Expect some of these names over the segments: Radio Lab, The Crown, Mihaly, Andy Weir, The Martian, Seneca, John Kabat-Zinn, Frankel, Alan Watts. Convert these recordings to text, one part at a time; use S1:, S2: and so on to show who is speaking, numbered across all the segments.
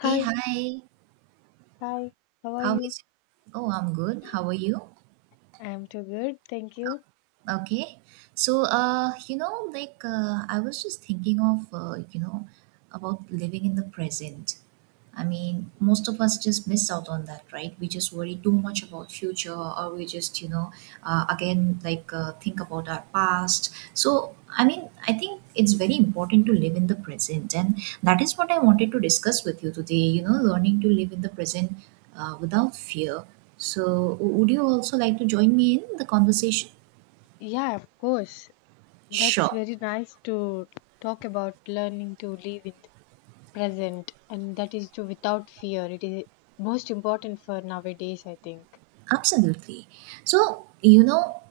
S1: Hey,
S2: Hi,
S1: hi.
S2: Hi, how are
S1: How
S2: you?
S1: is it? Oh, I'm good. How are you?
S2: I'm too good, thank you.
S1: Okay. I was just thinking about living in the present. I mean, most of us just miss out on that, right? We just worry too much about future, or we just, again, think about our past. So, I mean, I think it's very important to live in the present, and that is what I wanted to discuss with you today. You know, learning to live in the present without fear. So, would you also like to join me in the conversation?
S2: Yeah, of course. That's
S1: Sure,
S2: very nice to talk about learning to live in the present, and that is to without fear. It is most important for nowadays, I think.
S1: absolutely. So, you know,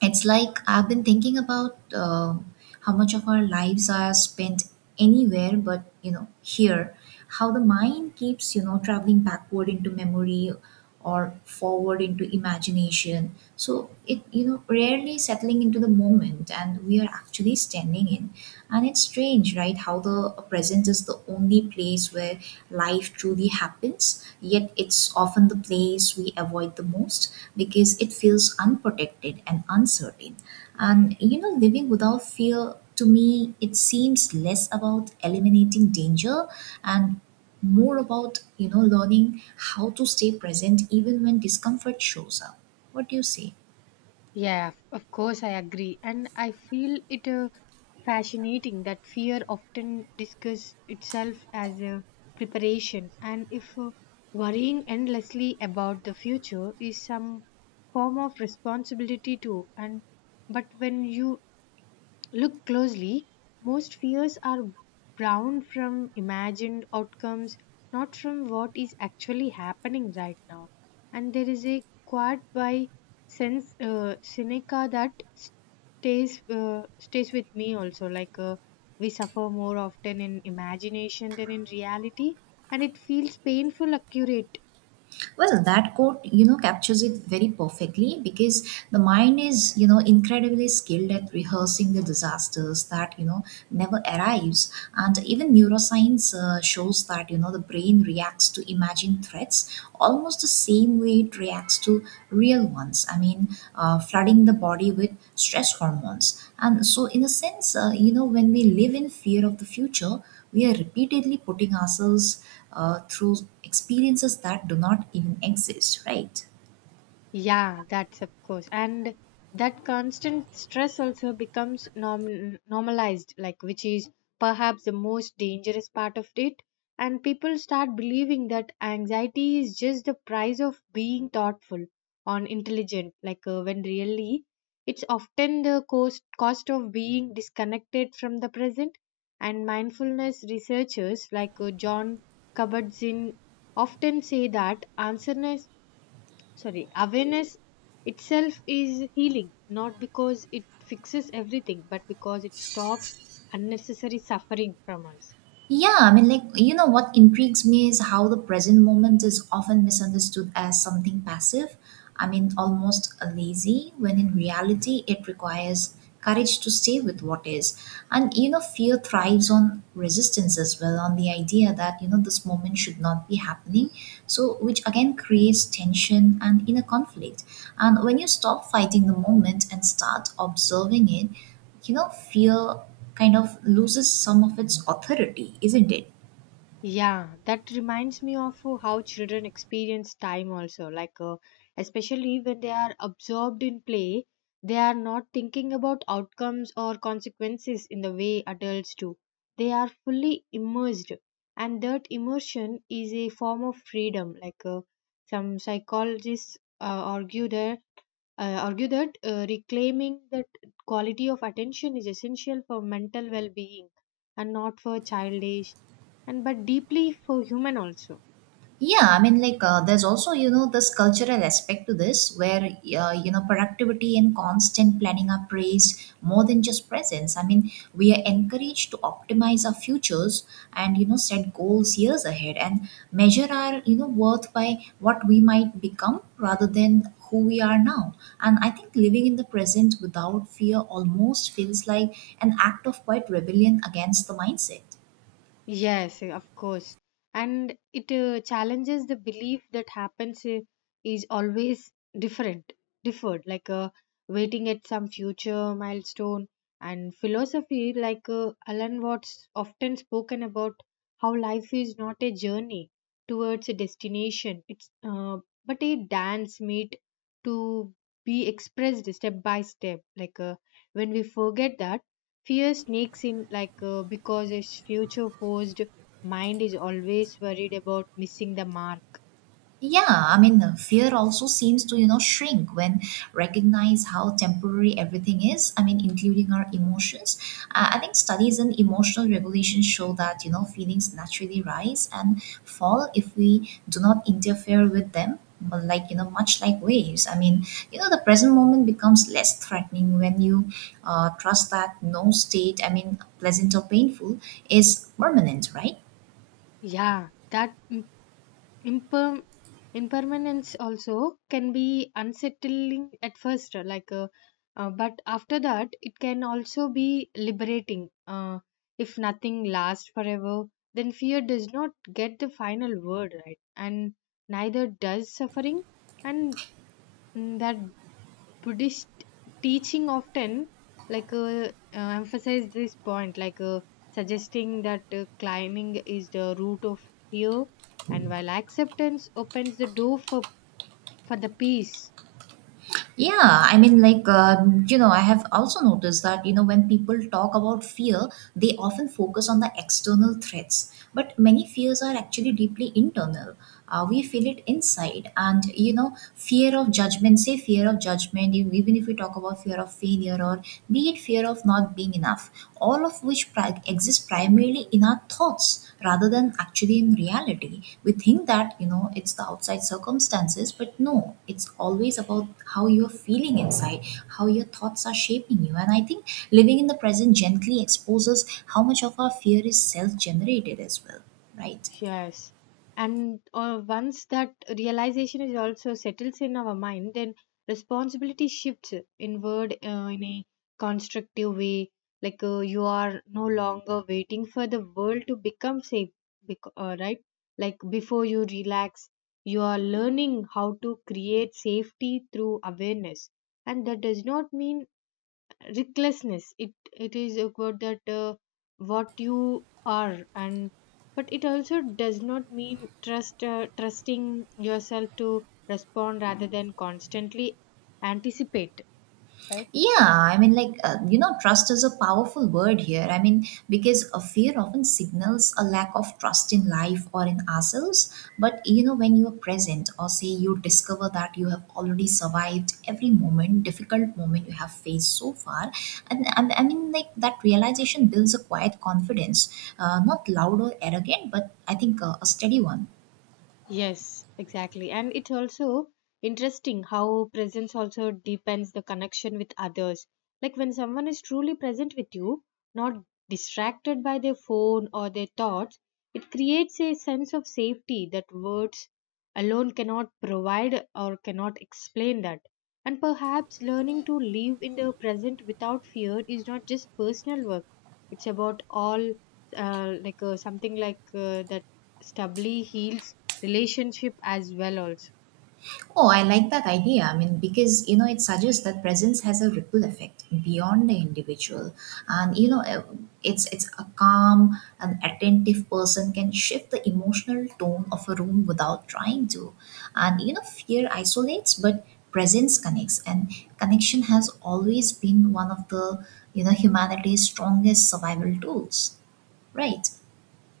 S1: it's like I've been thinking about how much of our lives are spent anywhere but, you know, here, how the mind keeps, you know, traveling backward into memory or forward into imagination. So, it, you know, rarely settling into the moment and we are actually standing in. And it's strange, right? How the present is the only place where life truly happens, yet it's often the place we avoid the most because it feels unprotected and uncertain. And you know, living without fear to me, it seems less about eliminating danger and more about you know learning how to stay present even when discomfort shows up. What do you say?
S2: Yeah, of course, I agree. And I feel it fascinating that fear often discusses itself as a preparation. And if worrying endlessly about the future is some form of responsibility too, and but when you look closely, most fears are bound from imagined outcomes, not from what is actually happening right now. And there is a quote by sense Seneca that stays with me also. We suffer more often in imagination than in reality, and it feels painful accurate.
S1: Well, that quote, you know, captures it very perfectly because the mind is, you know, incredibly skilled at rehearsing the disasters that, you know, never arrives. And even neuroscience shows that, you know, the brain reacts to imagined threats almost the same way it reacts to real ones. I mean, flooding the body with stress hormones. And so, in a sense, you know, when we live in fear of the future, we are repeatedly putting ourselves through experiences that do not even exist, right?
S2: Yeah, that's of course. And that constant stress also becomes normalized, like which is perhaps the most dangerous part of it. And people start believing that anxiety is just the price of being thoughtful or intelligent, when really it's often the cost of being disconnected from the present. And mindfulness researchers like John Kabat-Zinn often say that answerness sorry awareness itself is healing, not because it fixes everything but because it stops unnecessary suffering from us.
S1: Yeah, I mean, like, you know, what intrigues me is how the present moment is often misunderstood as something passive. I mean, almost a lazy, when in reality, it requires courage to stay with what is. And, you know, fear thrives on resistance as well, on the idea that, you know, this moment should not be happening. So, which again creates tension and inner conflict. And when you stop fighting the moment and start observing it, you know, fear kind of loses some of its authority, isn't it?
S2: Yeah, that reminds me of how children experience time also. Especially when they are absorbed in play, they are not thinking about outcomes or consequences in the way adults do. They are fully immersed, and that immersion is a form of freedom. Some psychologists argue that reclaiming that quality of attention is essential for mental well-being, and not for childish and but deeply for human also.
S1: Yeah, I mean, there's also you know, this cultural aspect to this where, you know, productivity and constant planning are praised more than just presence. I mean, we are encouraged to optimize our futures and, you know, set goals years ahead and measure our, you know, worth by what we might become rather than who we are now. And I think living in the present without fear almost feels like an act of quite rebellion against the mindset.
S2: Yes, of course. And it challenges the belief that happens is always different, differed, waiting at some future milestone. And philosophy, like Alan Watts, often spoken about how life is not a journey towards a destination, it's but a dance made to be expressed step by step. When we forget that fear sneaks in because its future posed mind is always worried about missing the mark.
S1: Yeah, I mean, the fear also seems to, you know, shrink when recognize how temporary everything is. I mean, including our emotions. I think studies in emotional regulation show that, you know, feelings naturally rise and fall if we do not interfere with them. But like, you know, much like waves. I mean, you know, the present moment becomes less threatening when you trust that no state, I mean, pleasant or painful, is permanent, right?
S2: Yeah, that imper- impermanence also can be unsettling at first, but after that, it can also be liberating. If nothing lasts forever, then fear does not get the final word, right? And neither does suffering, and that Buddhist teaching often emphasize this point, suggesting that climbing is the root of fear, and while acceptance opens the door for the peace.
S1: Yeah, I mean, you know, I have also noticed that, you know, when people talk about fear, they often focus on the external threats. But many fears are actually deeply internal. We feel it inside. And, you know, fear of judgment, say fear of judgment, even if we talk about fear of failure or be it fear of not being enough, all of which exist primarily in our thoughts rather than actually in reality. We think that, you know, it's the outside circumstances, but no, it's always about how you're feeling inside, how your thoughts are shaping you. And I think living in the present gently exposes how much of our fear is self generated as well, right?
S2: Yes. And once that realization is also settles in our mind, then responsibility shifts inward in a constructive way. You are no longer waiting for the world to become safe, right? Like before you relax, you are learning how to create safety through awareness. And that does not mean recklessness, it is about that what you are, and but it also does not mean trusting yourself to respond rather than constantly anticipate, right?
S1: Yeah, I mean, you know, trust is a powerful word here. I mean, because a fear often signals a lack of trust in life or in ourselves. But, you know, when you are present, or say you discover that you have already survived every moment, difficult moment you have faced so far, I mean, like, that realization builds a quiet confidence, not loud or arrogant, but I think a steady one.
S2: Yes, exactly. And it's also interesting how presence also deepens the connection with others. Like when someone is truly present with you, not distracted by their phone or their thoughts, it creates a sense of safety that words alone cannot provide or cannot explain that. And perhaps learning to live in the present without fear is not just personal work. It's about all, like something like that stably heals relationship as well also.
S1: Oh, I like that idea. I mean, because, you know, it suggests that presence has a ripple effect beyond the individual. And, it's a calm and attentive person can shift the emotional tone of a room without trying to. And, you know, fear isolates, but presence connects. And connection has always been one of the, you know, humanity's strongest survival tools. Right.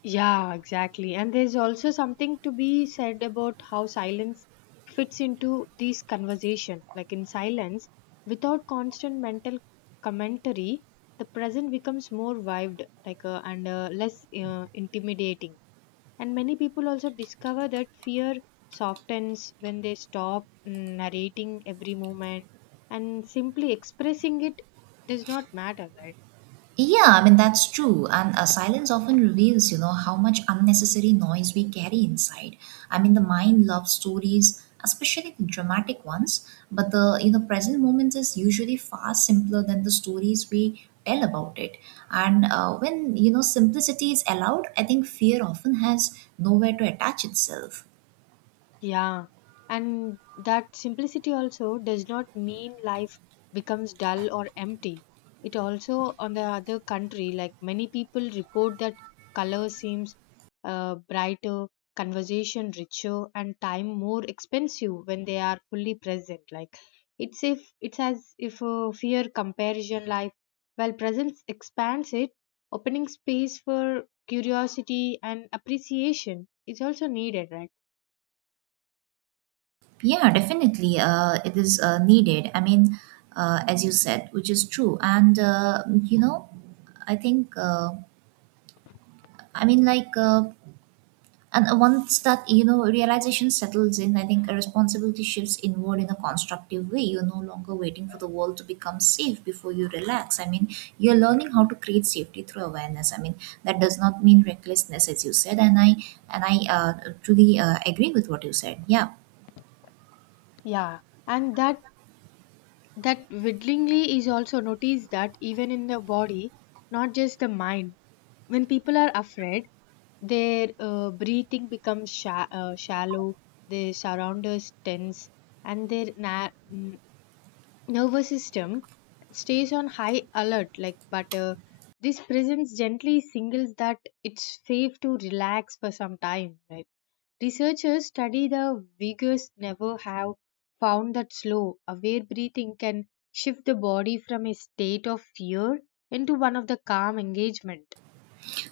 S2: Yeah, exactly. And there's also something to be said about how silence fits into this conversation. Like in silence, without constant mental commentary, the present becomes more vibed, like and less intimidating. And many people also discover that fear softens when they stop narrating every moment and simply expressing it does not matter, right?
S1: Yeah, I mean, that's true. And silence often reveals, you know, how much unnecessary noise we carry inside. I mean, the mind loves stories, especially the dramatic ones, but the, you know, present moment is usually far simpler than the stories we tell about it. And when, you know, simplicity is allowed, I think fear often has nowhere to attach itself.
S2: Yeah, and that simplicity also does not mean life becomes dull or empty. It also, on the other country, like many people report that color seems brighter, conversation richer, and time more expensive when they are fully present. It's as if fear comparison life, while presence expands it, opening space for curiosity and appreciation is also needed, right?
S1: Yeah, definitely. It is needed. I mean, as you said, which is true. And, you know, I think. I mean, like, and once that you know realization settles in, I think a responsibility shifts inward in a constructive way. You're no longer waiting for the world to become safe before you relax. I mean, you're learning how to create safety through awareness. I mean, that does not mean recklessness, as you said, and I truly agree with what you said. Yeah.
S2: Yeah, and that whittlingly is also noticed that even in the body, not just the mind. When people are afraid, their breathing becomes shallow, their surroundings tense, and their nervous system stays on high alert, but this presence gently signals that it's safe to relax for some time, right? Researchers study the vigorous never have found that slow aware breathing can shift the body from a state of fear into one of the calm engagement.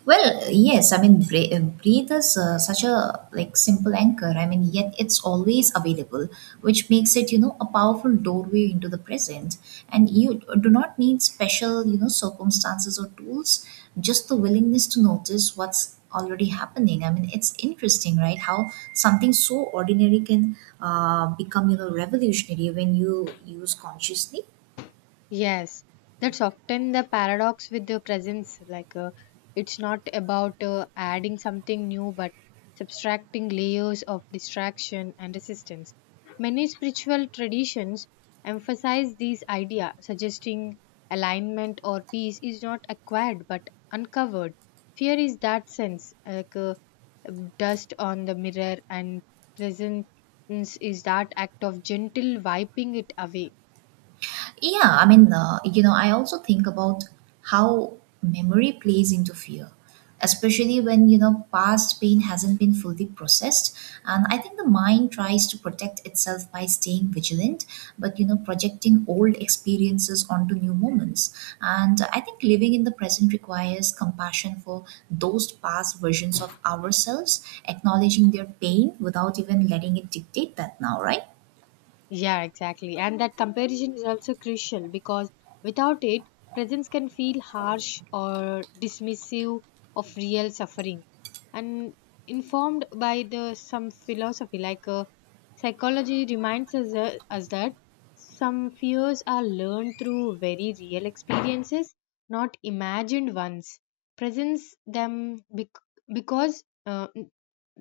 S1: Well, yes, I mean, breathe is such a like simple anchor. I mean, yet it's always available, which makes it, you know, a powerful doorway into the present. And you do not need special, you know, circumstances or tools, just the willingness to notice what's already happening. I mean, it's interesting, right? How something so ordinary can become, you know, revolutionary when you use consciously.
S2: Yes, that's often the paradox with the presence. It's not about adding something new, but subtracting layers of distraction and resistance. Many spiritual traditions emphasize this idea, suggesting alignment or peace is not acquired but uncovered. Fear is that sense, like dust on the mirror, and presence is that act of gentle wiping it away.
S1: Yeah, I mean, you know, I also think about how memory plays into fear, especially when, you know, past pain hasn't been fully processed. And I think the mind tries to protect itself by staying vigilant, but, you know, projecting old experiences onto new moments. And I think living in the present requires compassion for those past versions of ourselves, acknowledging their pain without even letting it dictate that now, right?
S2: Yeah, exactly. And that comparison is also crucial because without it, presence can feel harsh or dismissive of real suffering. And informed by the some philosophy like psychology reminds us that some fears are learned through very real experiences, not imagined ones. Presence them bec- because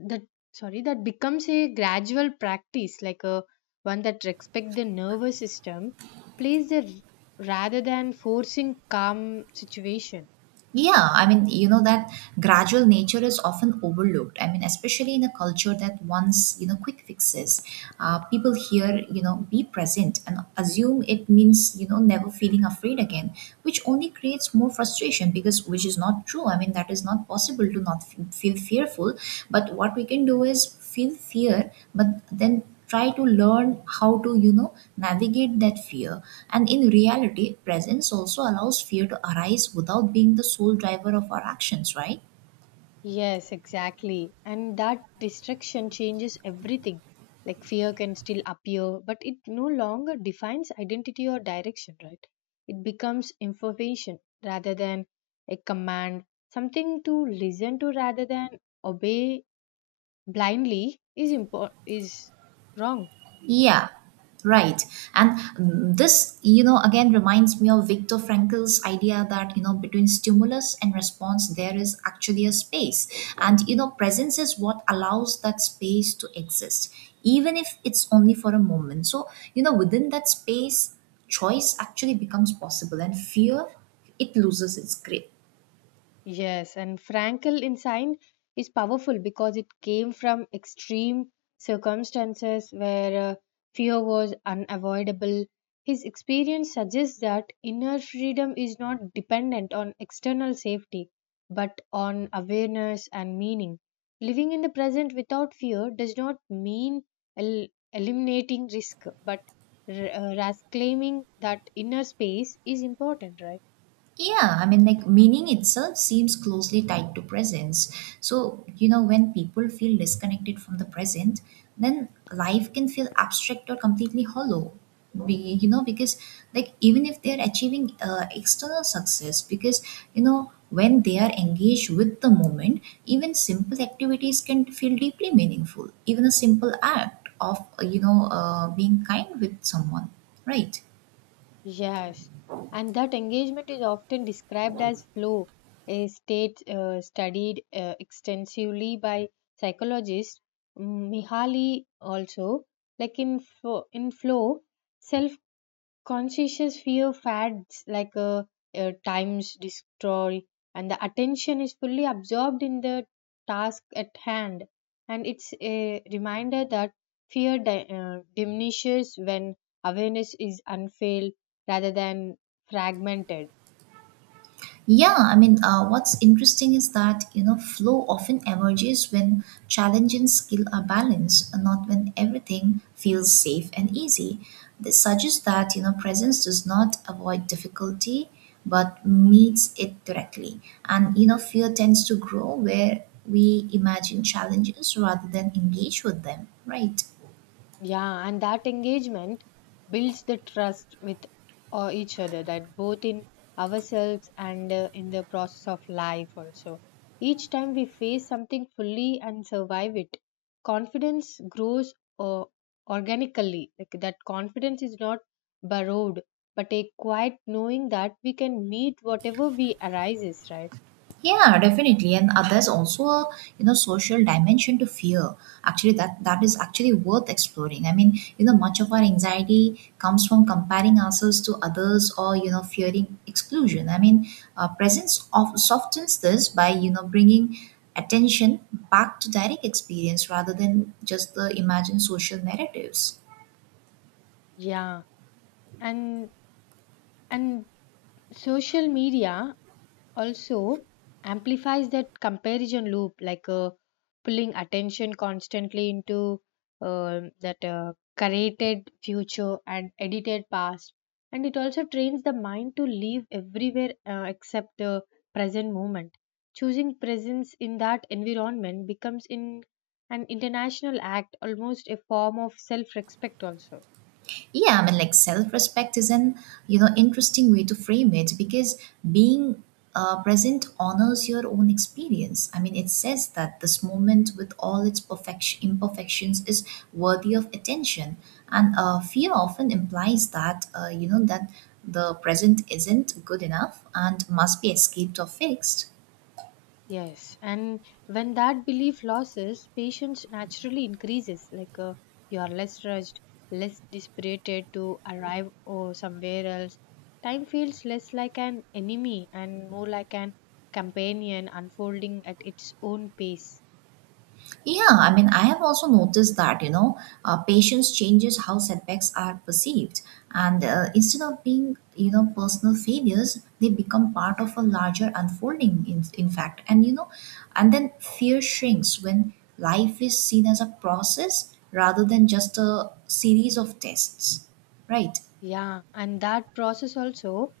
S2: that sorry that becomes a gradual practice, like a one that respect the nervous system plays the rather than forcing calm situation.
S1: Yeah, I mean, you know, that gradual nature is often overlooked. I mean, especially in a culture that wants, you know, quick fixes. People hear you know, be present and assume it means, you know, never feeling afraid again, which only creates more frustration because, which is not true. I mean, that is not possible to not feel fearful. But what we can do is feel fear, but then try to learn how to you know navigate that fear and in reality presence also allows fear to arise without being the sole driver of our actions right.
S2: Yes, exactly. And that distraction changes everything. Like fear can still appear, but it no longer defines identity or direction, right? It becomes information rather than a command. Something to listen to rather than obey blindly is wrong.
S1: Yeah, right. And this, you know, again reminds me of Viktor Frankl's idea that, you know, between stimulus and response, there is actually a space. And, you know, presence is what allows that space to exist, even if it's only for a moment. So, you know, within that space, choice actually becomes possible and fear, it loses its grip.
S2: Yes, and Frankel insight is powerful because it came from extreme circumstances where fear was unavoidable. His experience suggests that inner freedom is not dependent on external safety, but on awareness and meaning. Living in the present without fear does not mean el- eliminating risk, but claiming that inner space is important, right?
S1: Yeah, I mean, like meaning itself seems closely tied to presence. So, you know, when people feel disconnected from the present, then life can feel abstract or completely hollow. Be, you know, because like even if they're achieving external success, because you know, when they are engaged with the moment, even simple activities can feel deeply meaningful. Even a simple act of, being kind with someone, right?
S2: Yes, and that engagement is often described as flow, a state studied extensively by psychologist Mihaly also. In flow, self Conscious fear fads like times destroy, and the attention is fully absorbed in the task at hand. And it's a reminder that fear diminishes when awareness is unfailed rather than fragmented.
S1: Yeah, I mean, what's interesting is that, you know, flow often emerges when challenge and skill are balanced, and not when everything feels safe and easy. This suggests that, you know, presence does not avoid difficulty but meets it directly. And, you know, fear tends to grow where we imagine challenges rather than engage with them, right?
S2: Yeah, and that engagement builds the trust with each other, that both in ourselves and in the process of life also. Each time we face something fully and survive it, confidence grows uh, organically. Like that confidence is not borrowed, but a quiet knowing that we can meet whatever we arises, right?
S1: Yeah, definitely. And there's also a you know social dimension to fear. Actually, that is actually worth exploring. I mean, you know, much of our anxiety comes from comparing ourselves to others or you know fearing exclusion. I mean, presence of softens this by you know bringing attention back to direct experience rather than just the imagined social narratives.
S2: Yeah, and and social media also amplifies that comparison loop, pulling attention constantly into that curated future and edited past, and it also trains the mind to live everywhere except the present moment. Choosing presence in that environment becomes in an international act, almost a form of self-respect also.
S1: Yeah, I mean, like self respect is an you know interesting way to frame it because being present honors your own experience. I mean, it says that this moment with all its perfection imperfections is worthy of attention, and fear often implies that that the present isn't good enough and must be escaped or fixed.
S2: Yes, and when that belief loses, patience naturally increases. You are less rushed, less dispirited to arrive or somewhere else. Time feels less like an enemy and more like an companion unfolding at its own pace.
S1: Yeah, I mean, I have also noticed that, patience changes how setbacks are perceived. And instead of being, personal failures, they become part of a larger unfolding, in fact. And then fear shrinks when life is seen as a process rather than just a series of tests. Right.
S2: Yeah, and that process also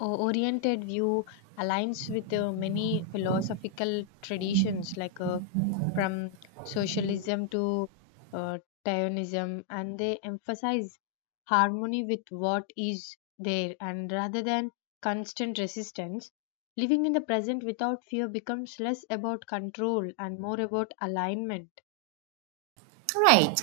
S2: oriented view aligns with many philosophical traditions like from socialism to uh, Taoism, and they emphasize harmony with what is there, and rather than constant resistance, living in the present without fear becomes less about control and more about alignment.
S1: Right.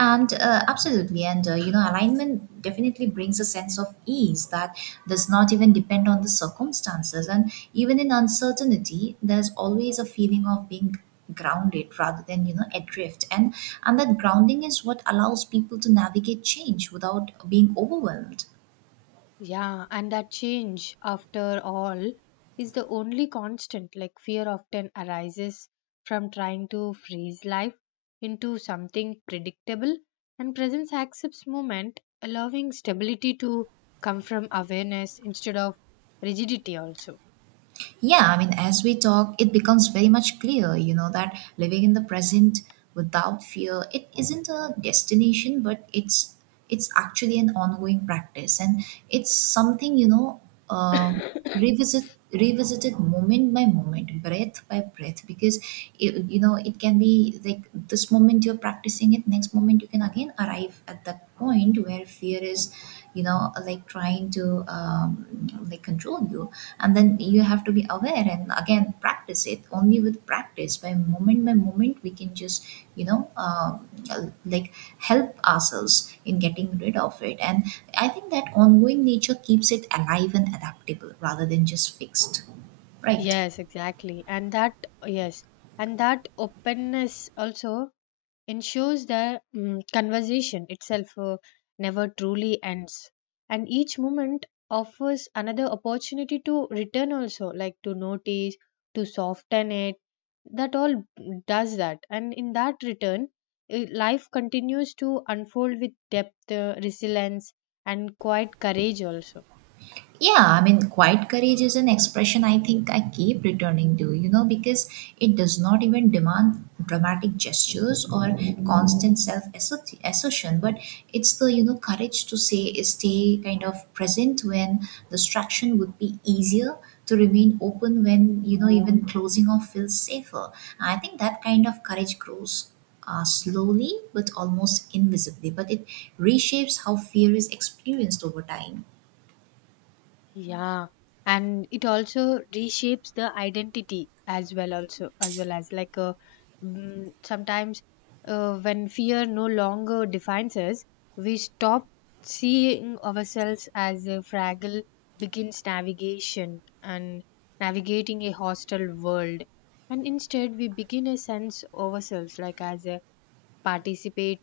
S1: And absolutely, and alignment definitely brings a sense of ease that does not even depend on the circumstances. And even in uncertainty, there's always a feeling of being grounded rather than adrift. And that grounding is what allows people to navigate change without being overwhelmed.
S2: Yeah, and that change, after all, is the only constant. Like, fear often arises from trying to freeze life into something predictable, and presence accepts movement, allowing stability to come from awareness instead of rigidity, also.
S1: Yeah, I mean, as we talk, it becomes very much clear, that living in the present without fear, it isn't a destination, but it's actually an ongoing practice, and it's something um revisit revisited moment by moment, breath by breath, because it, it can be like this moment you're practicing it, next moment you can again arrive at that point where fear is like trying to like control you, and then you have to be aware and again practice it, only with practice, by moment we can just you know uh, like help ourselves in getting rid of it. And I think that ongoing nature keeps it alive and adaptable rather than just fixed. Right.
S2: Yes, exactly. And that, yes, and that openness also ensures the conversation itself never truly ends, and each moment offers another opportunity to return, also like to notice, to soften it, that all does that. And in that return, life continues to unfold with depth, resilience, and quite courage also.
S1: Yeah, I mean, quiet courage is an expression I think I keep returning to, you know, because it does not even demand dramatic gestures or constant self assertion, but it's the, you know, courage to say, stay kind of present when distraction would be easier, to remain open when, you know, even closing off feels safer. I think that kind of courage grows. Slowly but almost invisibly, but it reshapes how fear is experienced over time.
S2: Yeah, and it also reshapes the identity as well, also as well as sometimes when fear no longer defines us, we stop seeing ourselves as a fragile begins navigation and navigating a hostile world, and instead we begin a sense ourselves like as a participate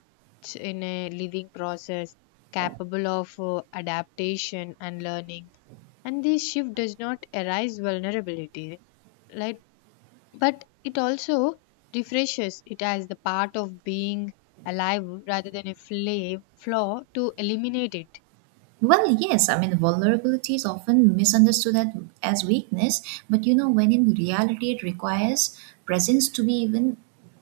S2: in a living process capable of adaptation and learning. And this shift does not arise vulnerability, like, but it also refreshes it as the part of being alive rather than a flaw to eliminate it.
S1: Well, yes, I mean, vulnerability is often misunderstood at, as weakness, but you know, when in reality it requires presence to be even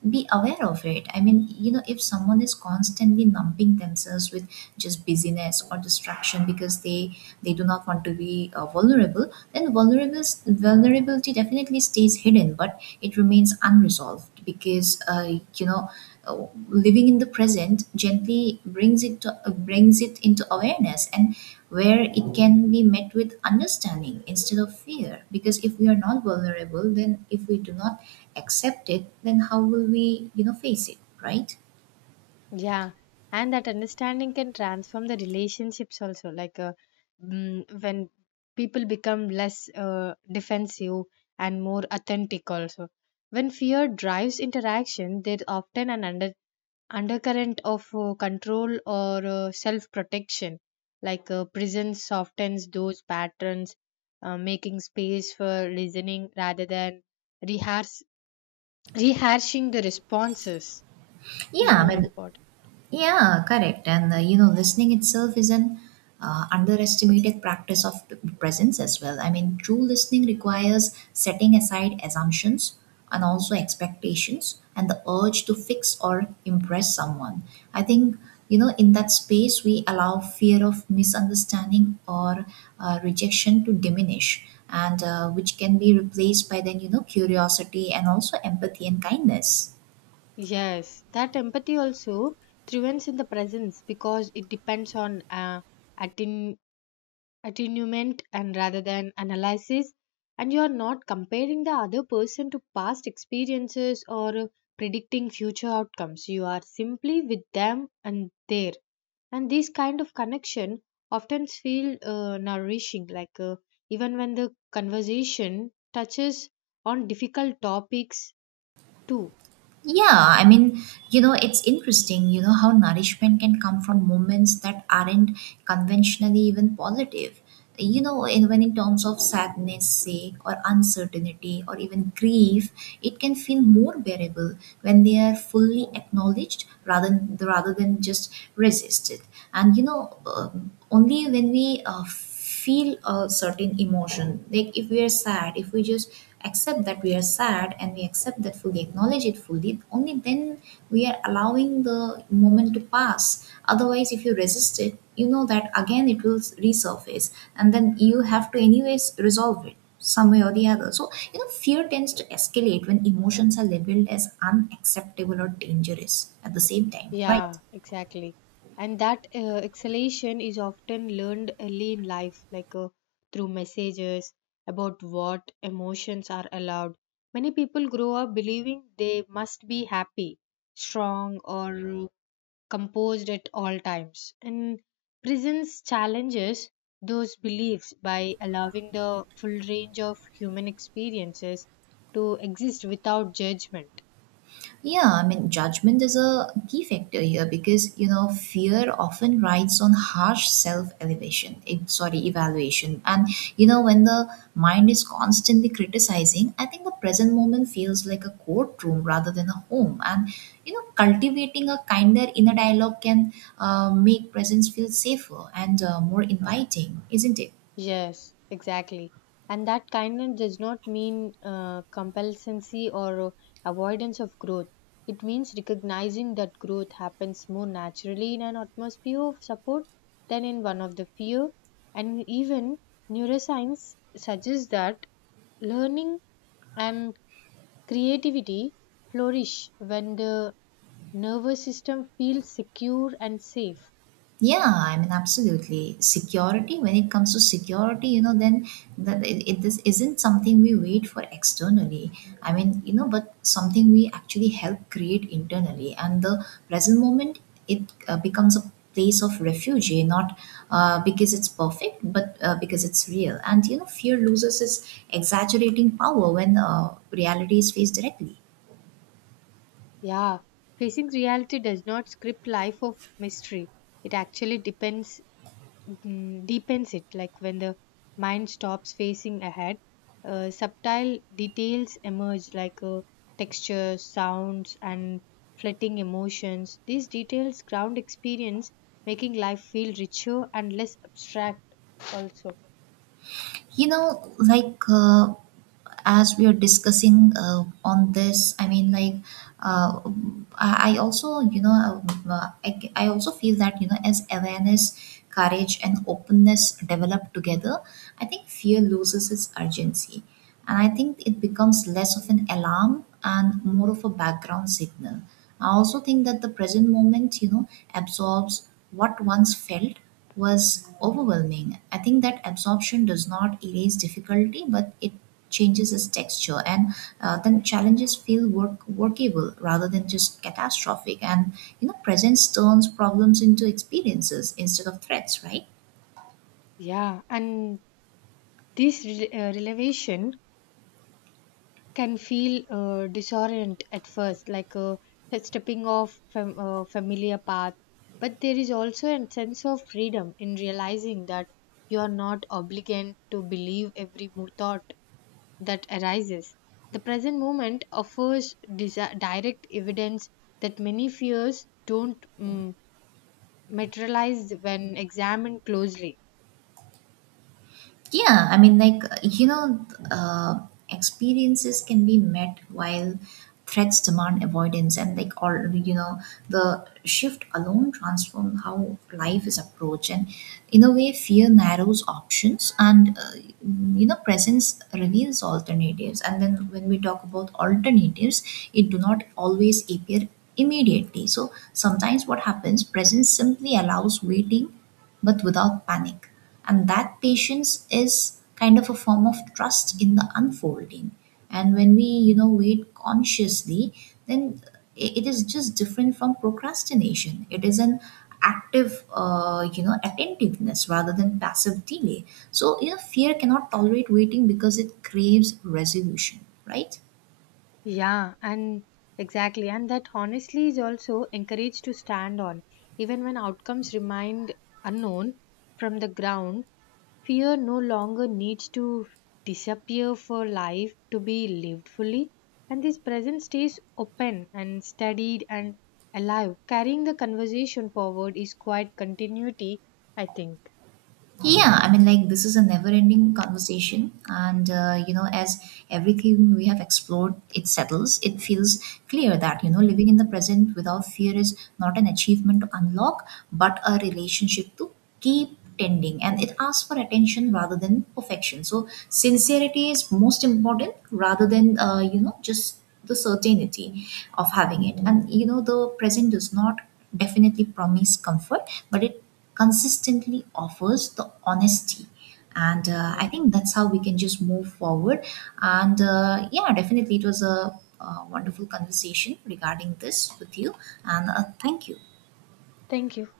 S1: be aware of it. I mean, you know, if someone is constantly numbing themselves with just busyness or distraction because they do not want to be vulnerable, then vulnerable vulnerability definitely stays hidden, but it remains unresolved because living in the present gently brings it to, brings it into awareness and where it can be met with understanding instead of fear, because if we are not vulnerable, then if we do not accept it, then how will we, you know, face it, right?
S2: Yeah, and that understanding can transform the relationships also. When people become less defensive and more authentic, also. When fear drives interaction, there often an undercurrent of control or self protection, prison softens those patterns, making space for listening rather than rehearse, rehashing the responses is
S1: Yeah,
S2: more
S1: but
S2: important.
S1: yeah, correct. And you know, listening itself is an underestimated practice of presence as well. I mean, true listening requires setting aside assumptions and also expectations and the urge to fix or impress someone. I think, you know, in that space, we allow fear of misunderstanding or rejection to diminish, and which can be replaced by then, you know, curiosity and also empathy and kindness.
S2: Yes, that empathy also thrives in the presence because it depends on attunement and rather than analysis, and you are not comparing the other person to past experiences or predicting future outcomes. You are simply with them and there, and this kind of connection often feel nourishing, even when the conversation touches on difficult topics too.
S1: Yeah, I mean, you know, it's interesting, you know, how nourishment can come from moments that aren't conventionally even positive. You know, in, when in terms of sadness, sake, or uncertainty, or even grief, it can feel more bearable when they are fully acknowledged rather than just resisted. And, you know, only when we feel a certain emotion. Like if we are sad, if we just accept that we are sad and we accept that fully, acknowledge it fully, only then we are allowing the moment to pass. Otherwise, if you resist it, you know that again it will resurface, and then you have to, anyways, resolve it some way or the other. So, you know, fear tends to escalate when emotions are labeled as unacceptable or dangerous at the same time, right?
S2: Yeah, exactly. And that exhalation is often learned early in life, through messages about what emotions are allowed. Many people grow up believing they must be happy, strong, or composed at all times. And prisons challenges those beliefs by allowing the full range of human experiences to exist without judgment.
S1: Yeah, I mean, judgment is a key factor here because, you know, fear often rides on harsh self elevation, eh, sorry, evaluation. And, you know, when the mind is constantly criticizing, I think the present moment feels like a courtroom rather than a home. And, you know, cultivating a kinder inner dialogue can make presence feel safer and more inviting, isn't it?
S2: Yes, exactly. And that kindness does not mean complacency or avoidance of growth. It means recognizing that growth happens more naturally in an atmosphere of support than in one of the fear. And even neuroscience suggests that learning and creativity flourish when the nervous system feels secure and safe.
S1: Yeah, I mean, absolutely. Security, when it comes to security, you know, then that this isn't something we wait for externally. I mean, you know, but something we actually help create internally. And the present moment, it becomes a place of refuge, eh, not because it's perfect, but because it's real. And, you know, fear loses its exaggerating power when reality is faced directly.
S2: Yeah, facing reality does not script life of mystery. It actually depends deepens it. Like when the mind stops facing ahead, subtle details emerge, like textures, sounds, and fleeting emotions. These details ground experience, making life feel richer and less abstract. Also,
S1: You know, like as we are discussing on this, I mean, like uh, I also, you know, I also feel that, you know, as awareness, courage, and openness develop together, I think fear loses its urgency, and I think it becomes less of an alarm and more of a background signal. I also think that the present moment, you know, absorbs what once felt was overwhelming. I think that absorption does not erase difficulty, but it changes its texture, and then challenges feel workable rather than just catastrophic. And you know, presence turns problems into experiences instead of threats, right?
S2: yeah, and this revelation can feel disorient at first, like stepping off from a familiar path. But there is also a sense of freedom in realizing that you are not obligated to believe every thought that arises. The present moment offers direct evidence that many fears don't materialize when examined closely.
S1: Yeah, I mean, like, you know, experiences can be met while threats demand avoidance, and like, all you know, the shift alone transforms how life is approached. And in a way, fear narrows options, and you know, presence reveals alternatives. And then, when we talk about alternatives, it do not always appear immediately. So, sometimes what happens, presence simply allows waiting, but without panic. And that patience is kind of a form of trust in the unfolding. And when we, you know, wait consciously, then it is just different from procrastination. It is an active, you know, attentiveness rather than passive delay. So, you know, fear cannot tolerate waiting because it craves resolution, right?
S2: Yeah, and exactly. And that honestly is also encouraged to stand on. Even when outcomes remain unknown from the ground, fear no longer needs to disappear for life to be lived fully. And this present stays open and studied and alive. Carrying the conversation forward is quite continuity, I think.
S1: Yeah, I mean, like, this is a never ending conversation. And, you know, as everything we have explored, it settles. It feels clear that, you know, living in the present without fear is not an achievement to unlock, but a relationship to keep tending. And it asks for attention rather than perfection. So, sincerity is most important rather than, you know, just the certainty of having it. And, you know, the present does not definitely promise comfort, but it consistently offers the honesty, and I
S2: Yeah.
S1: think that's how we can just move forward. And yeah, definitely it was a, wonderful conversation regarding this with you. And thank you.
S2: Thank you.